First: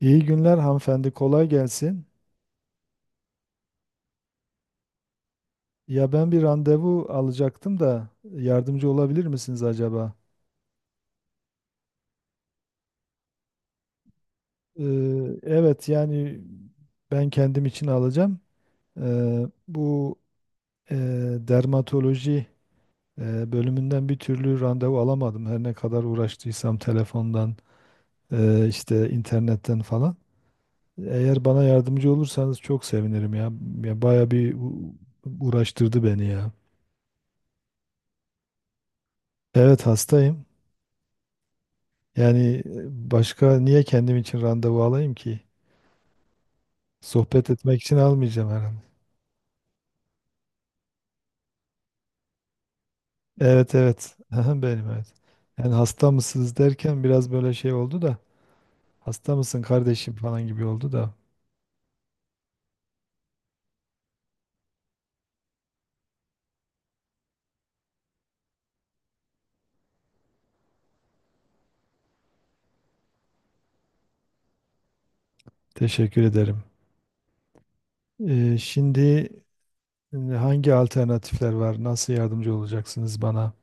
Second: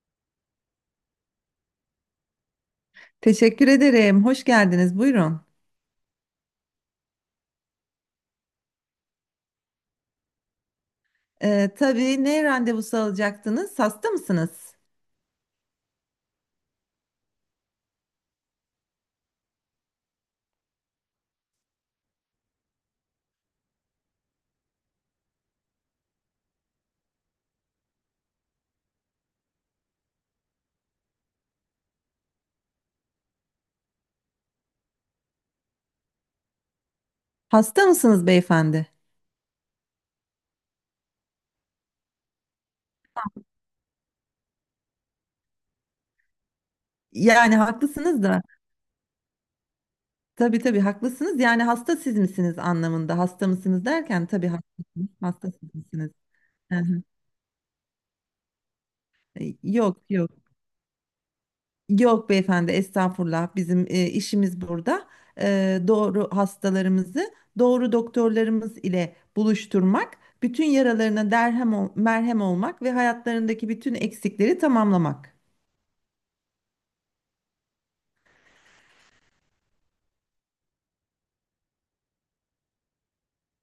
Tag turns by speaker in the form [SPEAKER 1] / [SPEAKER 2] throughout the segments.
[SPEAKER 1] İyi günler hanımefendi, kolay gelsin.
[SPEAKER 2] Teşekkür ederim. Hoş geldiniz. Buyurun.
[SPEAKER 1] Ya ben bir randevu alacaktım da yardımcı olabilir misiniz acaba?
[SPEAKER 2] Tabii, ne randevusu alacaktınız? Hasta mısınız?
[SPEAKER 1] Ee, evet yani ben kendim için alacağım. Bu e, dermatoloji bölümünden bir türlü randevu alamadım. Her ne kadar uğraştıysam telefondan, işte internetten falan. Eğer bana yardımcı olursanız çok sevinirim ya. Ya baya bir uğraştırdı beni ya.
[SPEAKER 2] Hasta mısınız beyefendi?
[SPEAKER 1] Evet hastayım. Yani başka niye kendim için randevu alayım ki? Sohbet
[SPEAKER 2] Yani
[SPEAKER 1] etmek için
[SPEAKER 2] haklısınız da.
[SPEAKER 1] almayacağım herhalde.
[SPEAKER 2] Tabii tabii haklısınız. Yani hasta siz misiniz anlamında. Hasta
[SPEAKER 1] Evet,
[SPEAKER 2] mısınız
[SPEAKER 1] evet.
[SPEAKER 2] derken tabii
[SPEAKER 1] Aha, benim evet.
[SPEAKER 2] haklısınız. Hasta
[SPEAKER 1] Yani
[SPEAKER 2] siz
[SPEAKER 1] hasta
[SPEAKER 2] misiniz?
[SPEAKER 1] mısınız
[SPEAKER 2] Hı hı.
[SPEAKER 1] derken biraz böyle şey oldu da hasta mısın
[SPEAKER 2] Yok
[SPEAKER 1] kardeşim
[SPEAKER 2] yok.
[SPEAKER 1] falan gibi oldu da
[SPEAKER 2] Yok beyefendi, estağfurullah. Bizim işimiz burada. Doğru hastalarımızı doğru doktorlarımız ile buluşturmak, bütün yaralarına merhem olmak ve hayatlarındaki bütün eksikleri tamamlamak.
[SPEAKER 1] teşekkür ederim. Şimdi hangi alternatifler var? Nasıl yardımcı olacaksınız bana?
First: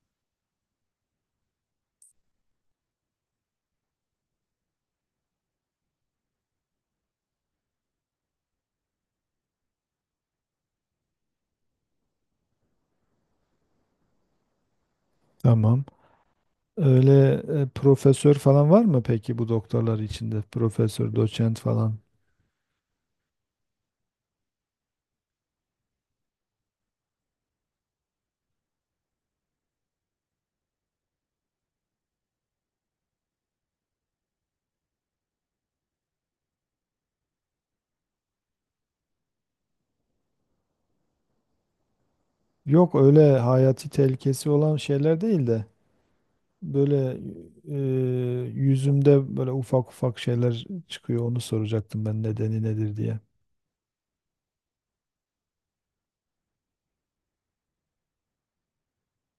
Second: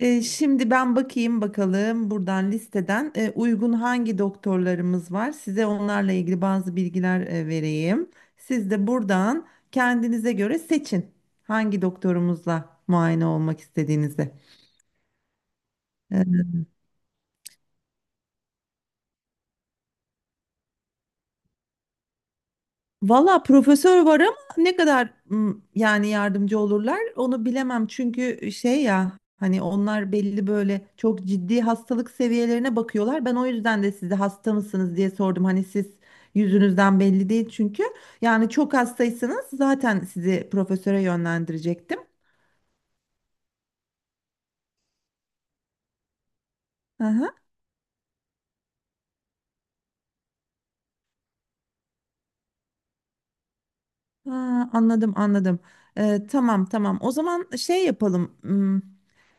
[SPEAKER 2] Şimdi ben bakayım bakalım buradan listeden uygun hangi doktorlarımız var. Size onlarla ilgili bazı bilgiler vereyim. Siz de buradan kendinize göre seçin hangi doktorumuzla muayene olmak istediğinizi.
[SPEAKER 1] Tamam.
[SPEAKER 2] E,
[SPEAKER 1] Öyle profesör falan var mı peki bu doktorlar içinde? Profesör, doçent falan.
[SPEAKER 2] Valla profesör var ama ne kadar yani yardımcı olurlar onu bilemem. Çünkü şey, ya hani onlar belli, böyle çok ciddi hastalık seviyelerine bakıyorlar. Ben o yüzden de size hasta mısınız diye sordum. Hani siz yüzünüzden belli değil çünkü. Yani çok hastaysanız zaten sizi profesöre yönlendirecektim.
[SPEAKER 1] Yok öyle hayati tehlikesi olan şeyler değil de. Böyle
[SPEAKER 2] Aha.
[SPEAKER 1] yüzümde böyle ufak ufak şeyler çıkıyor. Onu soracaktım ben nedeni nedir diye.
[SPEAKER 2] Ha, anladım anladım. Tamam tamam, o zaman şey yapalım.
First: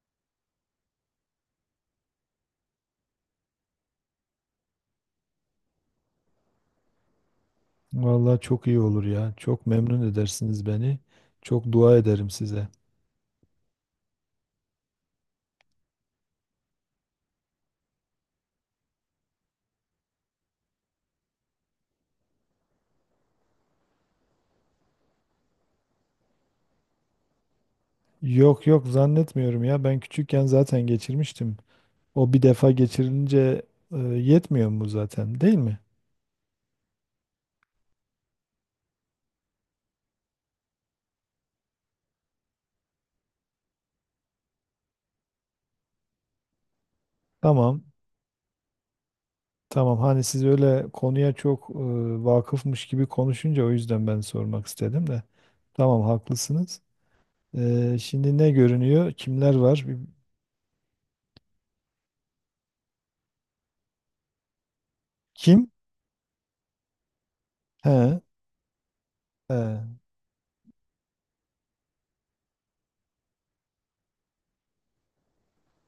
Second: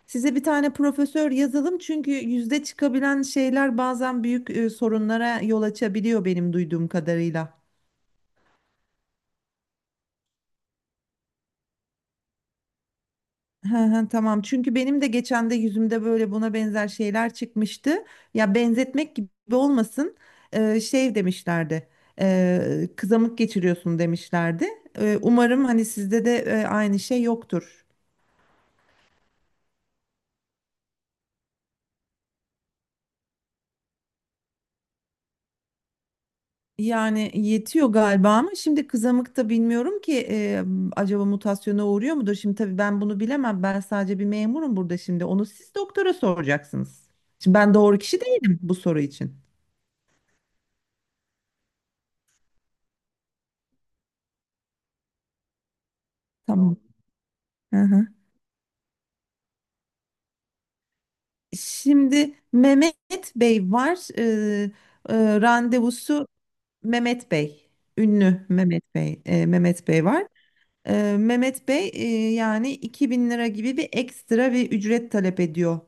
[SPEAKER 2] Size bir tane profesör yazalım çünkü yüzde çıkabilen şeyler bazen büyük sorunlara yol açabiliyor benim duyduğum kadarıyla.
[SPEAKER 1] Vallahi çok iyi olur ya. Çok memnun edersiniz beni. Çok dua ederim size.
[SPEAKER 2] Hı hı. Tamam, çünkü benim de geçen de yüzümde böyle buna benzer şeyler çıkmıştı. Ya benzetmek gibi olmasın, şey demişlerdi, kızamık geçiriyorsun demişlerdi. Umarım hani sizde de aynı şey yoktur.
[SPEAKER 1] Yok, yok, zannetmiyorum ya. Ben küçükken zaten geçirmiştim. O bir defa geçirilince yetmiyor mu zaten, değil mi?
[SPEAKER 2] Yani yetiyor galiba ama şimdi kızamıkta bilmiyorum ki, acaba mutasyona uğruyor mudur? Şimdi tabii ben bunu bilemem. Ben sadece bir memurum burada şimdi. Onu siz doktora soracaksınız. Şimdi ben
[SPEAKER 1] Tamam.
[SPEAKER 2] doğru kişi değilim bu soru için.
[SPEAKER 1] Tamam. Hani siz öyle konuya çok vakıfmış gibi konuşunca o yüzden ben sormak istedim de. Tamam,
[SPEAKER 2] Tamam.
[SPEAKER 1] haklısınız.
[SPEAKER 2] Hı hı.
[SPEAKER 1] Şimdi ne görünüyor? Kimler var?
[SPEAKER 2] Şimdi Mehmet Bey var. E, e,
[SPEAKER 1] Kim?
[SPEAKER 2] randevusu Mehmet Bey.
[SPEAKER 1] He,
[SPEAKER 2] Ünlü Mehmet Bey. Mehmet
[SPEAKER 1] he,
[SPEAKER 2] Bey var. Mehmet Bey, yani 2000 lira gibi bir ekstra bir ücret talep ediyor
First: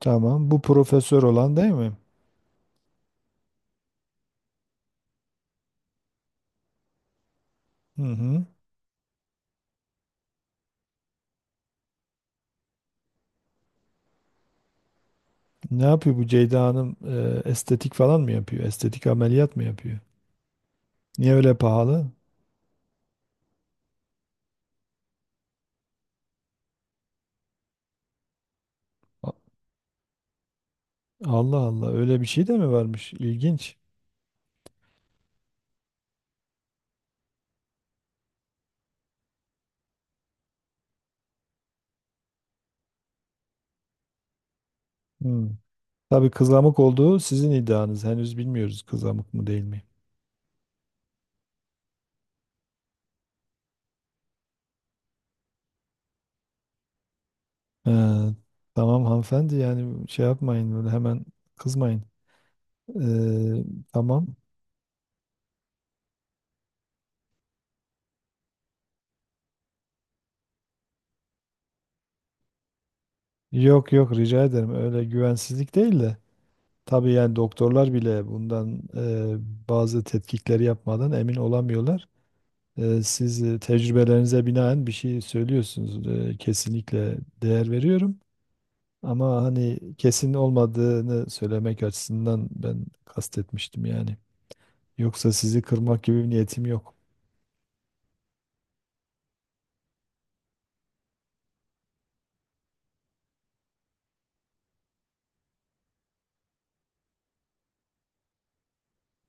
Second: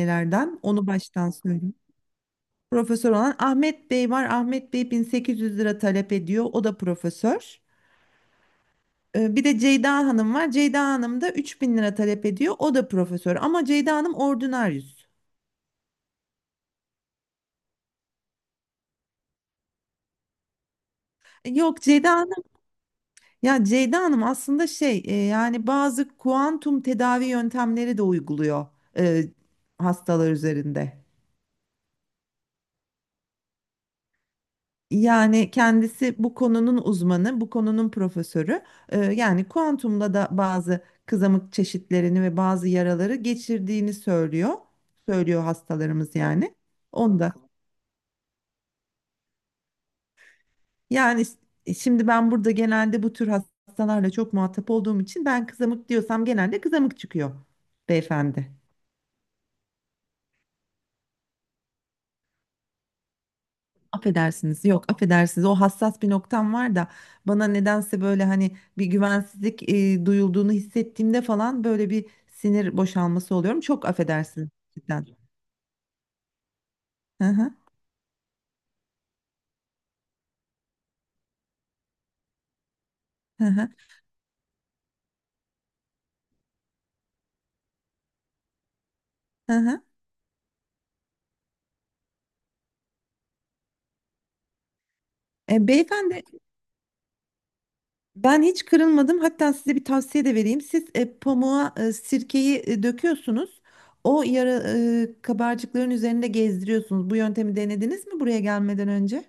[SPEAKER 1] tamam. Bu
[SPEAKER 2] Onu
[SPEAKER 1] profesör
[SPEAKER 2] baştan
[SPEAKER 1] olan değil
[SPEAKER 2] söyleyeyim.
[SPEAKER 1] mi?
[SPEAKER 2] Profesör olan Ahmet Bey var. Ahmet Bey 1800 lira talep ediyor. O da profesör.
[SPEAKER 1] Hı hı.
[SPEAKER 2] Bir de Ceyda Hanım var. Ceyda Hanım da 3000 lira talep ediyor. O da profesör. Ama Ceyda Hanım ordinaryüs.
[SPEAKER 1] Ne yapıyor bu Ceyda Hanım? Estetik falan mı yapıyor? Estetik ameliyat mı yapıyor? Niye öyle
[SPEAKER 2] Yok,
[SPEAKER 1] pahalı?
[SPEAKER 2] Ceyda Hanım aslında şey, yani bazı kuantum tedavi yöntemleri de uyguluyor e,
[SPEAKER 1] A-
[SPEAKER 2] hastalar üzerinde.
[SPEAKER 1] Allah Allah, öyle bir şey de mi varmış? İlginç.
[SPEAKER 2] Yani kendisi bu konunun uzmanı, bu konunun profesörü. Yani kuantumda da bazı kızamık çeşitlerini ve bazı yaraları geçirdiğini söylüyor. Söylüyor
[SPEAKER 1] Hı.
[SPEAKER 2] hastalarımız
[SPEAKER 1] Tabii
[SPEAKER 2] yani.
[SPEAKER 1] kızamık olduğu
[SPEAKER 2] Onda.
[SPEAKER 1] sizin iddianız. Henüz bilmiyoruz kızamık mı değil mi.
[SPEAKER 2] Yani s- Şimdi ben burada genelde bu tür hastalarla çok muhatap olduğum için ben kızamık diyorsam genelde kızamık çıkıyor
[SPEAKER 1] He,
[SPEAKER 2] beyefendi.
[SPEAKER 1] tamam hanımefendi, yani şey yapmayın böyle hemen kızmayın. Ee, tamam.
[SPEAKER 2] Affedersiniz, yok affedersiniz, o hassas bir noktam var da bana nedense böyle hani bir güvensizlik duyulduğunu hissettiğimde falan böyle bir sinir boşalması oluyorum. Çok
[SPEAKER 1] Yok, yok, rica
[SPEAKER 2] affedersiniz.
[SPEAKER 1] ederim. Öyle
[SPEAKER 2] Cidden.
[SPEAKER 1] güvensizlik değil de. Tabii
[SPEAKER 2] Hı
[SPEAKER 1] yani
[SPEAKER 2] hı,
[SPEAKER 1] doktorlar bile bundan bazı tetkikleri yapmadan emin olamıyorlar. Siz
[SPEAKER 2] hı hı,
[SPEAKER 1] tecrübelerinize binaen bir şey söylüyorsunuz. Kesinlikle değer veriyorum. Ama
[SPEAKER 2] hı
[SPEAKER 1] hani
[SPEAKER 2] hı.
[SPEAKER 1] kesin olmadığını söylemek açısından ben kastetmiştim yani. Yoksa sizi kırmak
[SPEAKER 2] Beyefendi,
[SPEAKER 1] gibi bir niyetim yok.
[SPEAKER 2] ben hiç kırılmadım, hatta size bir tavsiye de vereyim. Siz pamuğa sirkeyi döküyorsunuz, o yara kabarcıkların üzerinde gezdiriyorsunuz. Bu yöntemi denediniz mi buraya gelmeden önce?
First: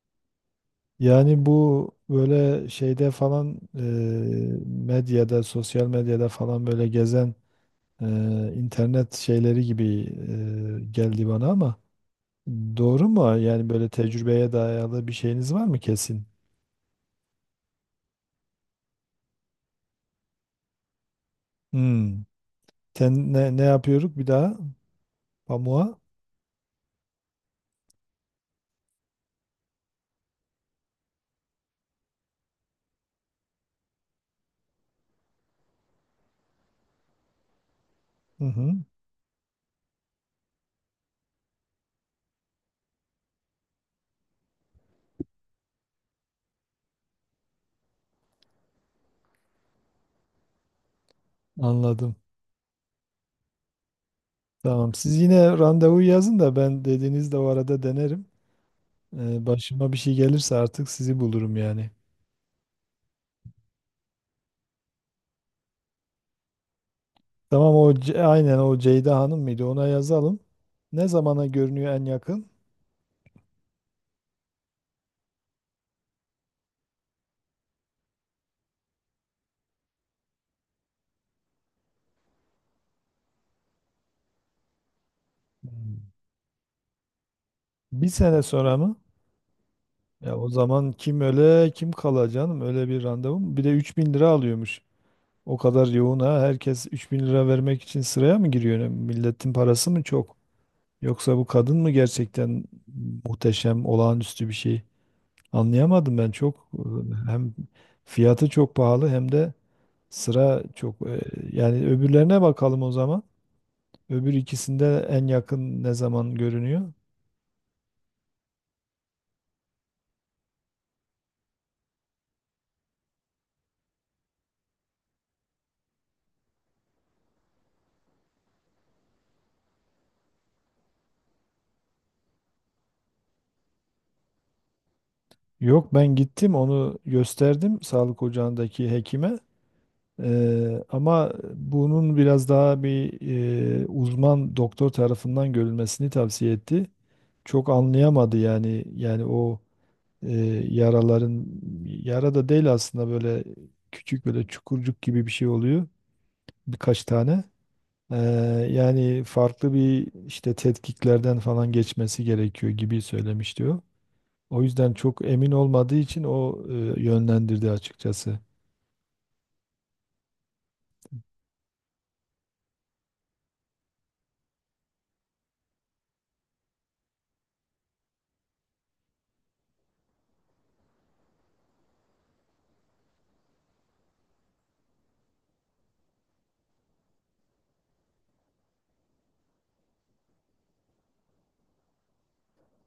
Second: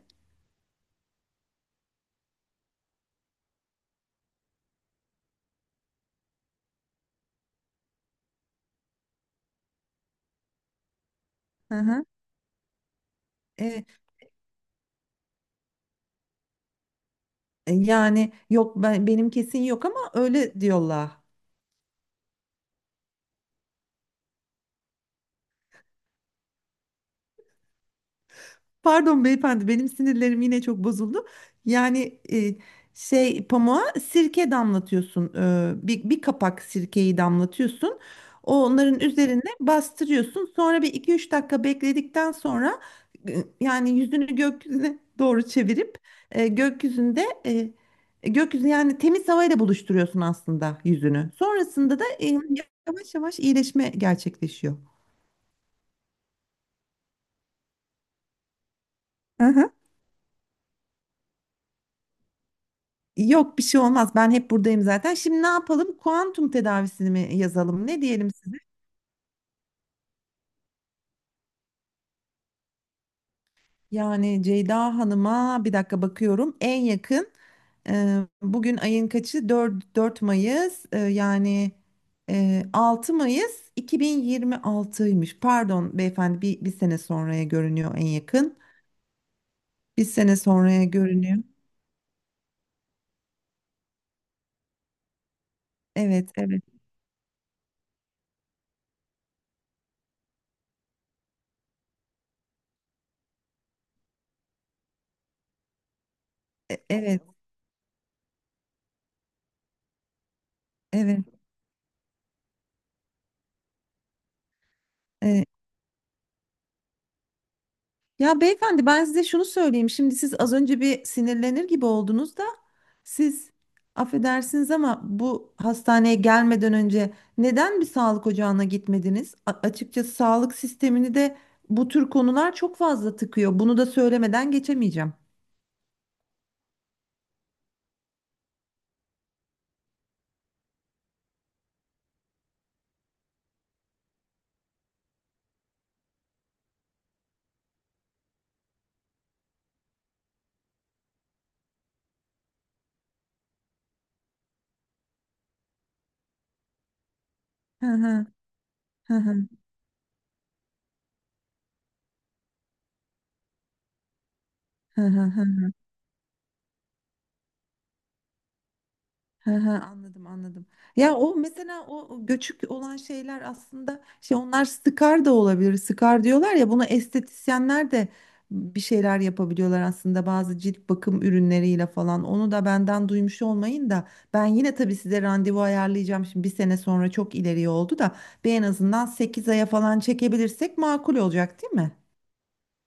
[SPEAKER 1] Yani bu böyle şeyde falan medyada, sosyal medyada falan böyle gezen e, internet şeyleri gibi geldi bana,
[SPEAKER 2] Hı
[SPEAKER 1] ama
[SPEAKER 2] hı.
[SPEAKER 1] doğru mu? Yani
[SPEAKER 2] E,
[SPEAKER 1] böyle tecrübeye dayalı bir şeyiniz var mı kesin?
[SPEAKER 2] Yani yok, benim kesin yok ama öyle diyorlar.
[SPEAKER 1] Hmm. Sen ne yapıyoruz bir daha? Pamuğa?
[SPEAKER 2] Pardon beyefendi, benim sinirlerim yine çok bozuldu. Yani e, Şey, pamuğa sirke damlatıyorsun. Bir kapak sirkeyi damlatıyorsun.
[SPEAKER 1] Hı hı.
[SPEAKER 2] Onların üzerine bastırıyorsun. Sonra bir iki üç dakika bekledikten sonra, e, yani yüzünü gökyüzüne doğru çevirip e, gökyüzünde e, gökyüzü, yani temiz havayla buluşturuyorsun aslında yüzünü. Sonrasında da
[SPEAKER 1] Anladım.
[SPEAKER 2] yavaş yavaş iyileşme gerçekleşiyor.
[SPEAKER 1] Tamam. Siz yine randevu yazın da ben dediğinizde o arada denerim.
[SPEAKER 2] Aha.
[SPEAKER 1] Başıma bir şey gelirse artık sizi bulurum yani.
[SPEAKER 2] Yok, bir şey olmaz. Ben hep buradayım zaten. Şimdi ne yapalım? Kuantum tedavisini mi
[SPEAKER 1] Tamam,
[SPEAKER 2] yazalım?
[SPEAKER 1] o
[SPEAKER 2] Ne diyelim
[SPEAKER 1] Aynen,
[SPEAKER 2] size?
[SPEAKER 1] o Ceyda Hanım mıydı? Ona yazalım. Ne zamana görünüyor en yakın?
[SPEAKER 2] Yani Ceyda Hanım'a bir dakika bakıyorum. En yakın, bugün ayın kaçı? 4 Mayıs. 6 Mayıs 2026'ymış. Pardon
[SPEAKER 1] Hmm.
[SPEAKER 2] beyefendi, bir sene sonraya görünüyor en
[SPEAKER 1] Bir sene
[SPEAKER 2] yakın.
[SPEAKER 1] sonra mı?
[SPEAKER 2] Bir sene
[SPEAKER 1] Ya o
[SPEAKER 2] sonraya
[SPEAKER 1] zaman kim
[SPEAKER 2] görünüyor.
[SPEAKER 1] öle kim kala canım, öyle bir randevu mu? Bir de 3.000 lira alıyormuş. O kadar yoğun
[SPEAKER 2] Evet,
[SPEAKER 1] ha,
[SPEAKER 2] evet,
[SPEAKER 1] herkes 3.000 lira vermek için sıraya mı giriyor? Yani milletin parası mı çok? Yoksa bu kadın mı gerçekten muhteşem, olağanüstü bir şey? Anlayamadım ben çok.
[SPEAKER 2] e- evet,
[SPEAKER 1] Hem fiyatı çok pahalı hem de sıra çok.
[SPEAKER 2] evet.
[SPEAKER 1] Yani öbürlerine bakalım o zaman. Öbür ikisinde en yakın ne zaman görünüyor?
[SPEAKER 2] Ya beyefendi, ben size şunu söyleyeyim. Şimdi siz az önce bir sinirlenir gibi oldunuz da siz, affedersiniz ama bu hastaneye gelmeden önce neden bir sağlık ocağına gitmediniz? Açıkçası sağlık sistemini de bu tür konular çok fazla tıkıyor. Bunu da söylemeden geçemeyeceğim.
[SPEAKER 1] Yok, ben gittim, onu gösterdim sağlık ocağındaki hekime. Ama bunun biraz daha bir uzman doktor tarafından görülmesini tavsiye etti. Çok anlayamadı yani, o yaraların, yara da değil aslında, böyle küçük böyle çukurcuk gibi bir şey oluyor birkaç tane.
[SPEAKER 2] Hı
[SPEAKER 1] Eee,
[SPEAKER 2] hı, hı
[SPEAKER 1] Yani
[SPEAKER 2] hı,
[SPEAKER 1] farklı bir işte tetkiklerden falan geçmesi gerekiyor gibi söylemiş diyor. O yüzden
[SPEAKER 2] hı hı,
[SPEAKER 1] çok
[SPEAKER 2] hı.
[SPEAKER 1] emin olmadığı için o yönlendirdi açıkçası.
[SPEAKER 2] Hı hı, anladım anladım. Ya o mesela, o göçük olan şeyler aslında şey, onlar skar da olabilir. Skar diyorlar ya, bunu estetisyenler de bir şeyler yapabiliyorlar aslında bazı cilt bakım ürünleriyle falan. Onu da benden duymuş olmayın da, ben yine tabii size randevu ayarlayacağım. Şimdi bir sene sonra çok ileriye oldu da bir en azından 8 aya falan çekebilirsek makul olacak değil mi?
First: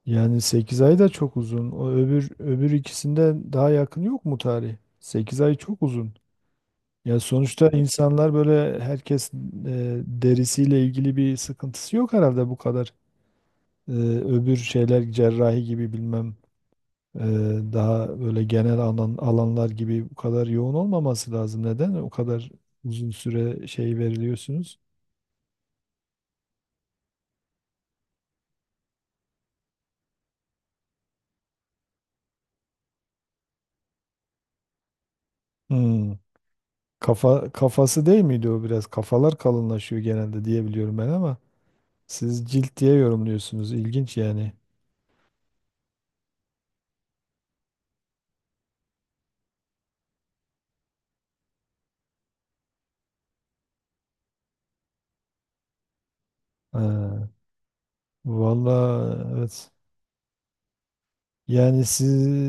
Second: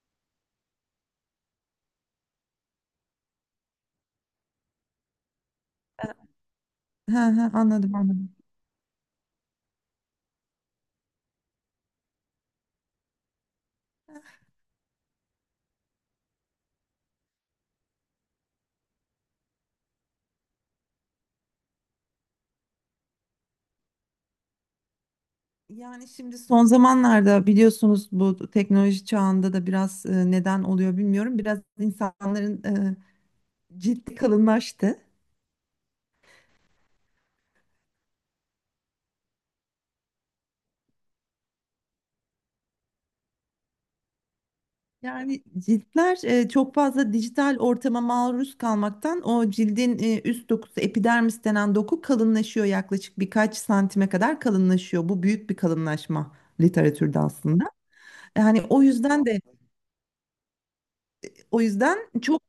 [SPEAKER 1] Yani 8 ay da çok uzun. O öbür ikisinden daha yakın yok mu tarih? 8 ay çok uzun.
[SPEAKER 2] Hı
[SPEAKER 1] Ya
[SPEAKER 2] hı,
[SPEAKER 1] sonuçta
[SPEAKER 2] anladım
[SPEAKER 1] insanlar
[SPEAKER 2] anladım.
[SPEAKER 1] böyle, herkes derisiyle ilgili bir sıkıntısı yok herhalde bu kadar. E, Öbür şeyler cerrahi gibi bilmem e, daha böyle genel alanlar gibi bu kadar yoğun olmaması lazım. Neden o kadar uzun süre şey veriliyorsunuz?
[SPEAKER 2] Yani şimdi son zamanlarda biliyorsunuz bu teknoloji çağında da biraz neden oluyor bilmiyorum. Biraz insanların cildi kalınlaştı.
[SPEAKER 1] Hmm. Kafası değil miydi o biraz? Kafalar kalınlaşıyor genelde diye biliyorum ben ama. Siz cilt diye yorumluyorsunuz. İlginç yani.
[SPEAKER 2] Yani ciltler çok fazla dijital ortama maruz kalmaktan o cildin üst dokusu, epidermis denen doku kalınlaşıyor, yaklaşık birkaç santime kadar kalınlaşıyor. Bu büyük bir kalınlaşma literatürde
[SPEAKER 1] Ha,
[SPEAKER 2] aslında. Yani
[SPEAKER 1] valla
[SPEAKER 2] o yüzden de
[SPEAKER 1] evet.
[SPEAKER 2] o
[SPEAKER 1] Yani
[SPEAKER 2] yüzden
[SPEAKER 1] siz
[SPEAKER 2] çok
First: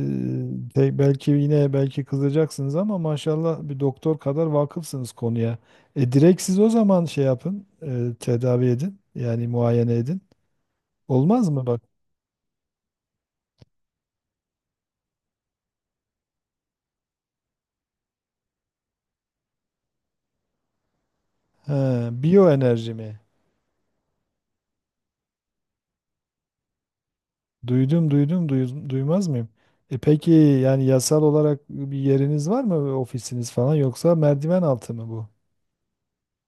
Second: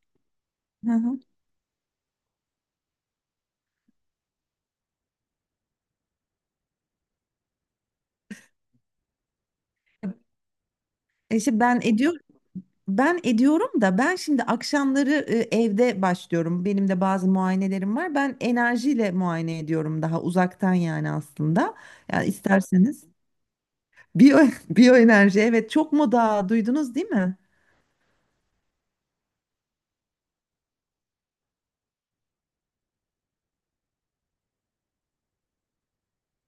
[SPEAKER 2] hı hı.
[SPEAKER 1] belki yine belki kızacaksınız ama maşallah, bir doktor kadar vakıfsınız konuya. Direkt siz o zaman şey yapın, tedavi edin. Yani muayene edin. Olmaz
[SPEAKER 2] İşte
[SPEAKER 1] mı
[SPEAKER 2] ben
[SPEAKER 1] bak?
[SPEAKER 2] ediyorum. Ben ediyorum da, ben şimdi akşamları evde başlıyorum. Benim de bazı muayenelerim var. Ben enerjiyle muayene ediyorum, daha uzaktan yani aslında.
[SPEAKER 1] Ha,
[SPEAKER 2] Yani
[SPEAKER 1] biyoenerji
[SPEAKER 2] isterseniz
[SPEAKER 1] mi?
[SPEAKER 2] biyo biyoenerji, evet, çok moda, duydunuz değil mi?
[SPEAKER 1] Duydum, duydum, duydum, duymaz mıyım? E peki yani yasal olarak bir yeriniz var mı, ofisiniz falan, yoksa merdiven altı mı bu?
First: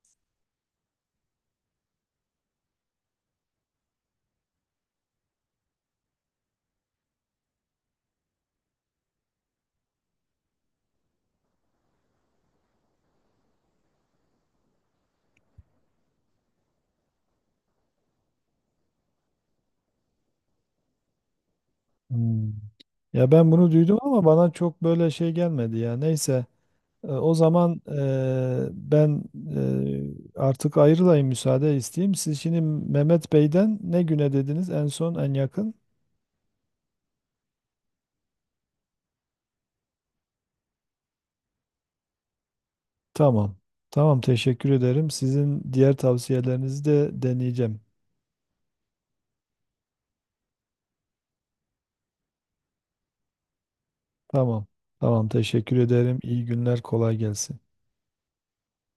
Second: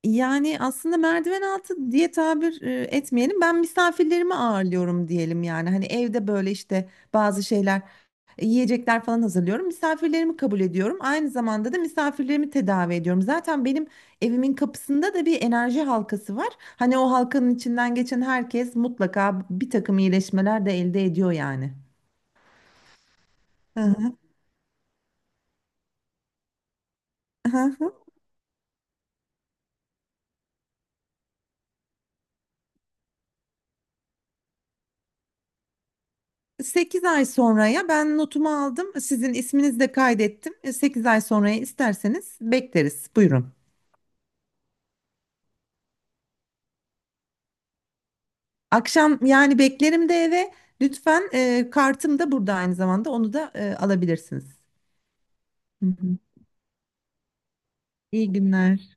[SPEAKER 2] Yani aslında merdiven altı diye tabir etmeyelim. Ben misafirlerimi ağırlıyorum diyelim yani. Hani evde böyle işte bazı şeyler, yiyecekler falan hazırlıyorum. Misafirlerimi kabul ediyorum. Aynı zamanda da misafirlerimi tedavi ediyorum. Zaten benim evimin kapısında da bir enerji halkası var. Hani o halkanın içinden geçen herkes mutlaka bir takım iyileşmeler de elde ediyor yani.
[SPEAKER 1] Hmm. Ya ben bunu duydum
[SPEAKER 2] Hı
[SPEAKER 1] ama bana çok böyle şey gelmedi ya. Neyse, o zaman
[SPEAKER 2] hı.
[SPEAKER 1] ben artık ayrılayım, müsaade isteyeyim. Siz şimdi Mehmet Bey'den ne güne dediniz en son, en yakın?
[SPEAKER 2] 8 ay sonraya ben notumu aldım. Sizin isminizi de kaydettim. 8 ay sonraya isterseniz bekleriz. Buyurun.
[SPEAKER 1] Tamam. Tamam, teşekkür ederim. Sizin diğer tavsiyelerinizi de deneyeceğim.
[SPEAKER 2] Akşam yani beklerim de eve. Lütfen, kartım da burada aynı zamanda. Onu da alabilirsiniz.
[SPEAKER 1] Tamam. Tamam, teşekkür
[SPEAKER 2] Hı hı.
[SPEAKER 1] ederim. İyi günler, kolay gelsin.
[SPEAKER 2] İyi günler.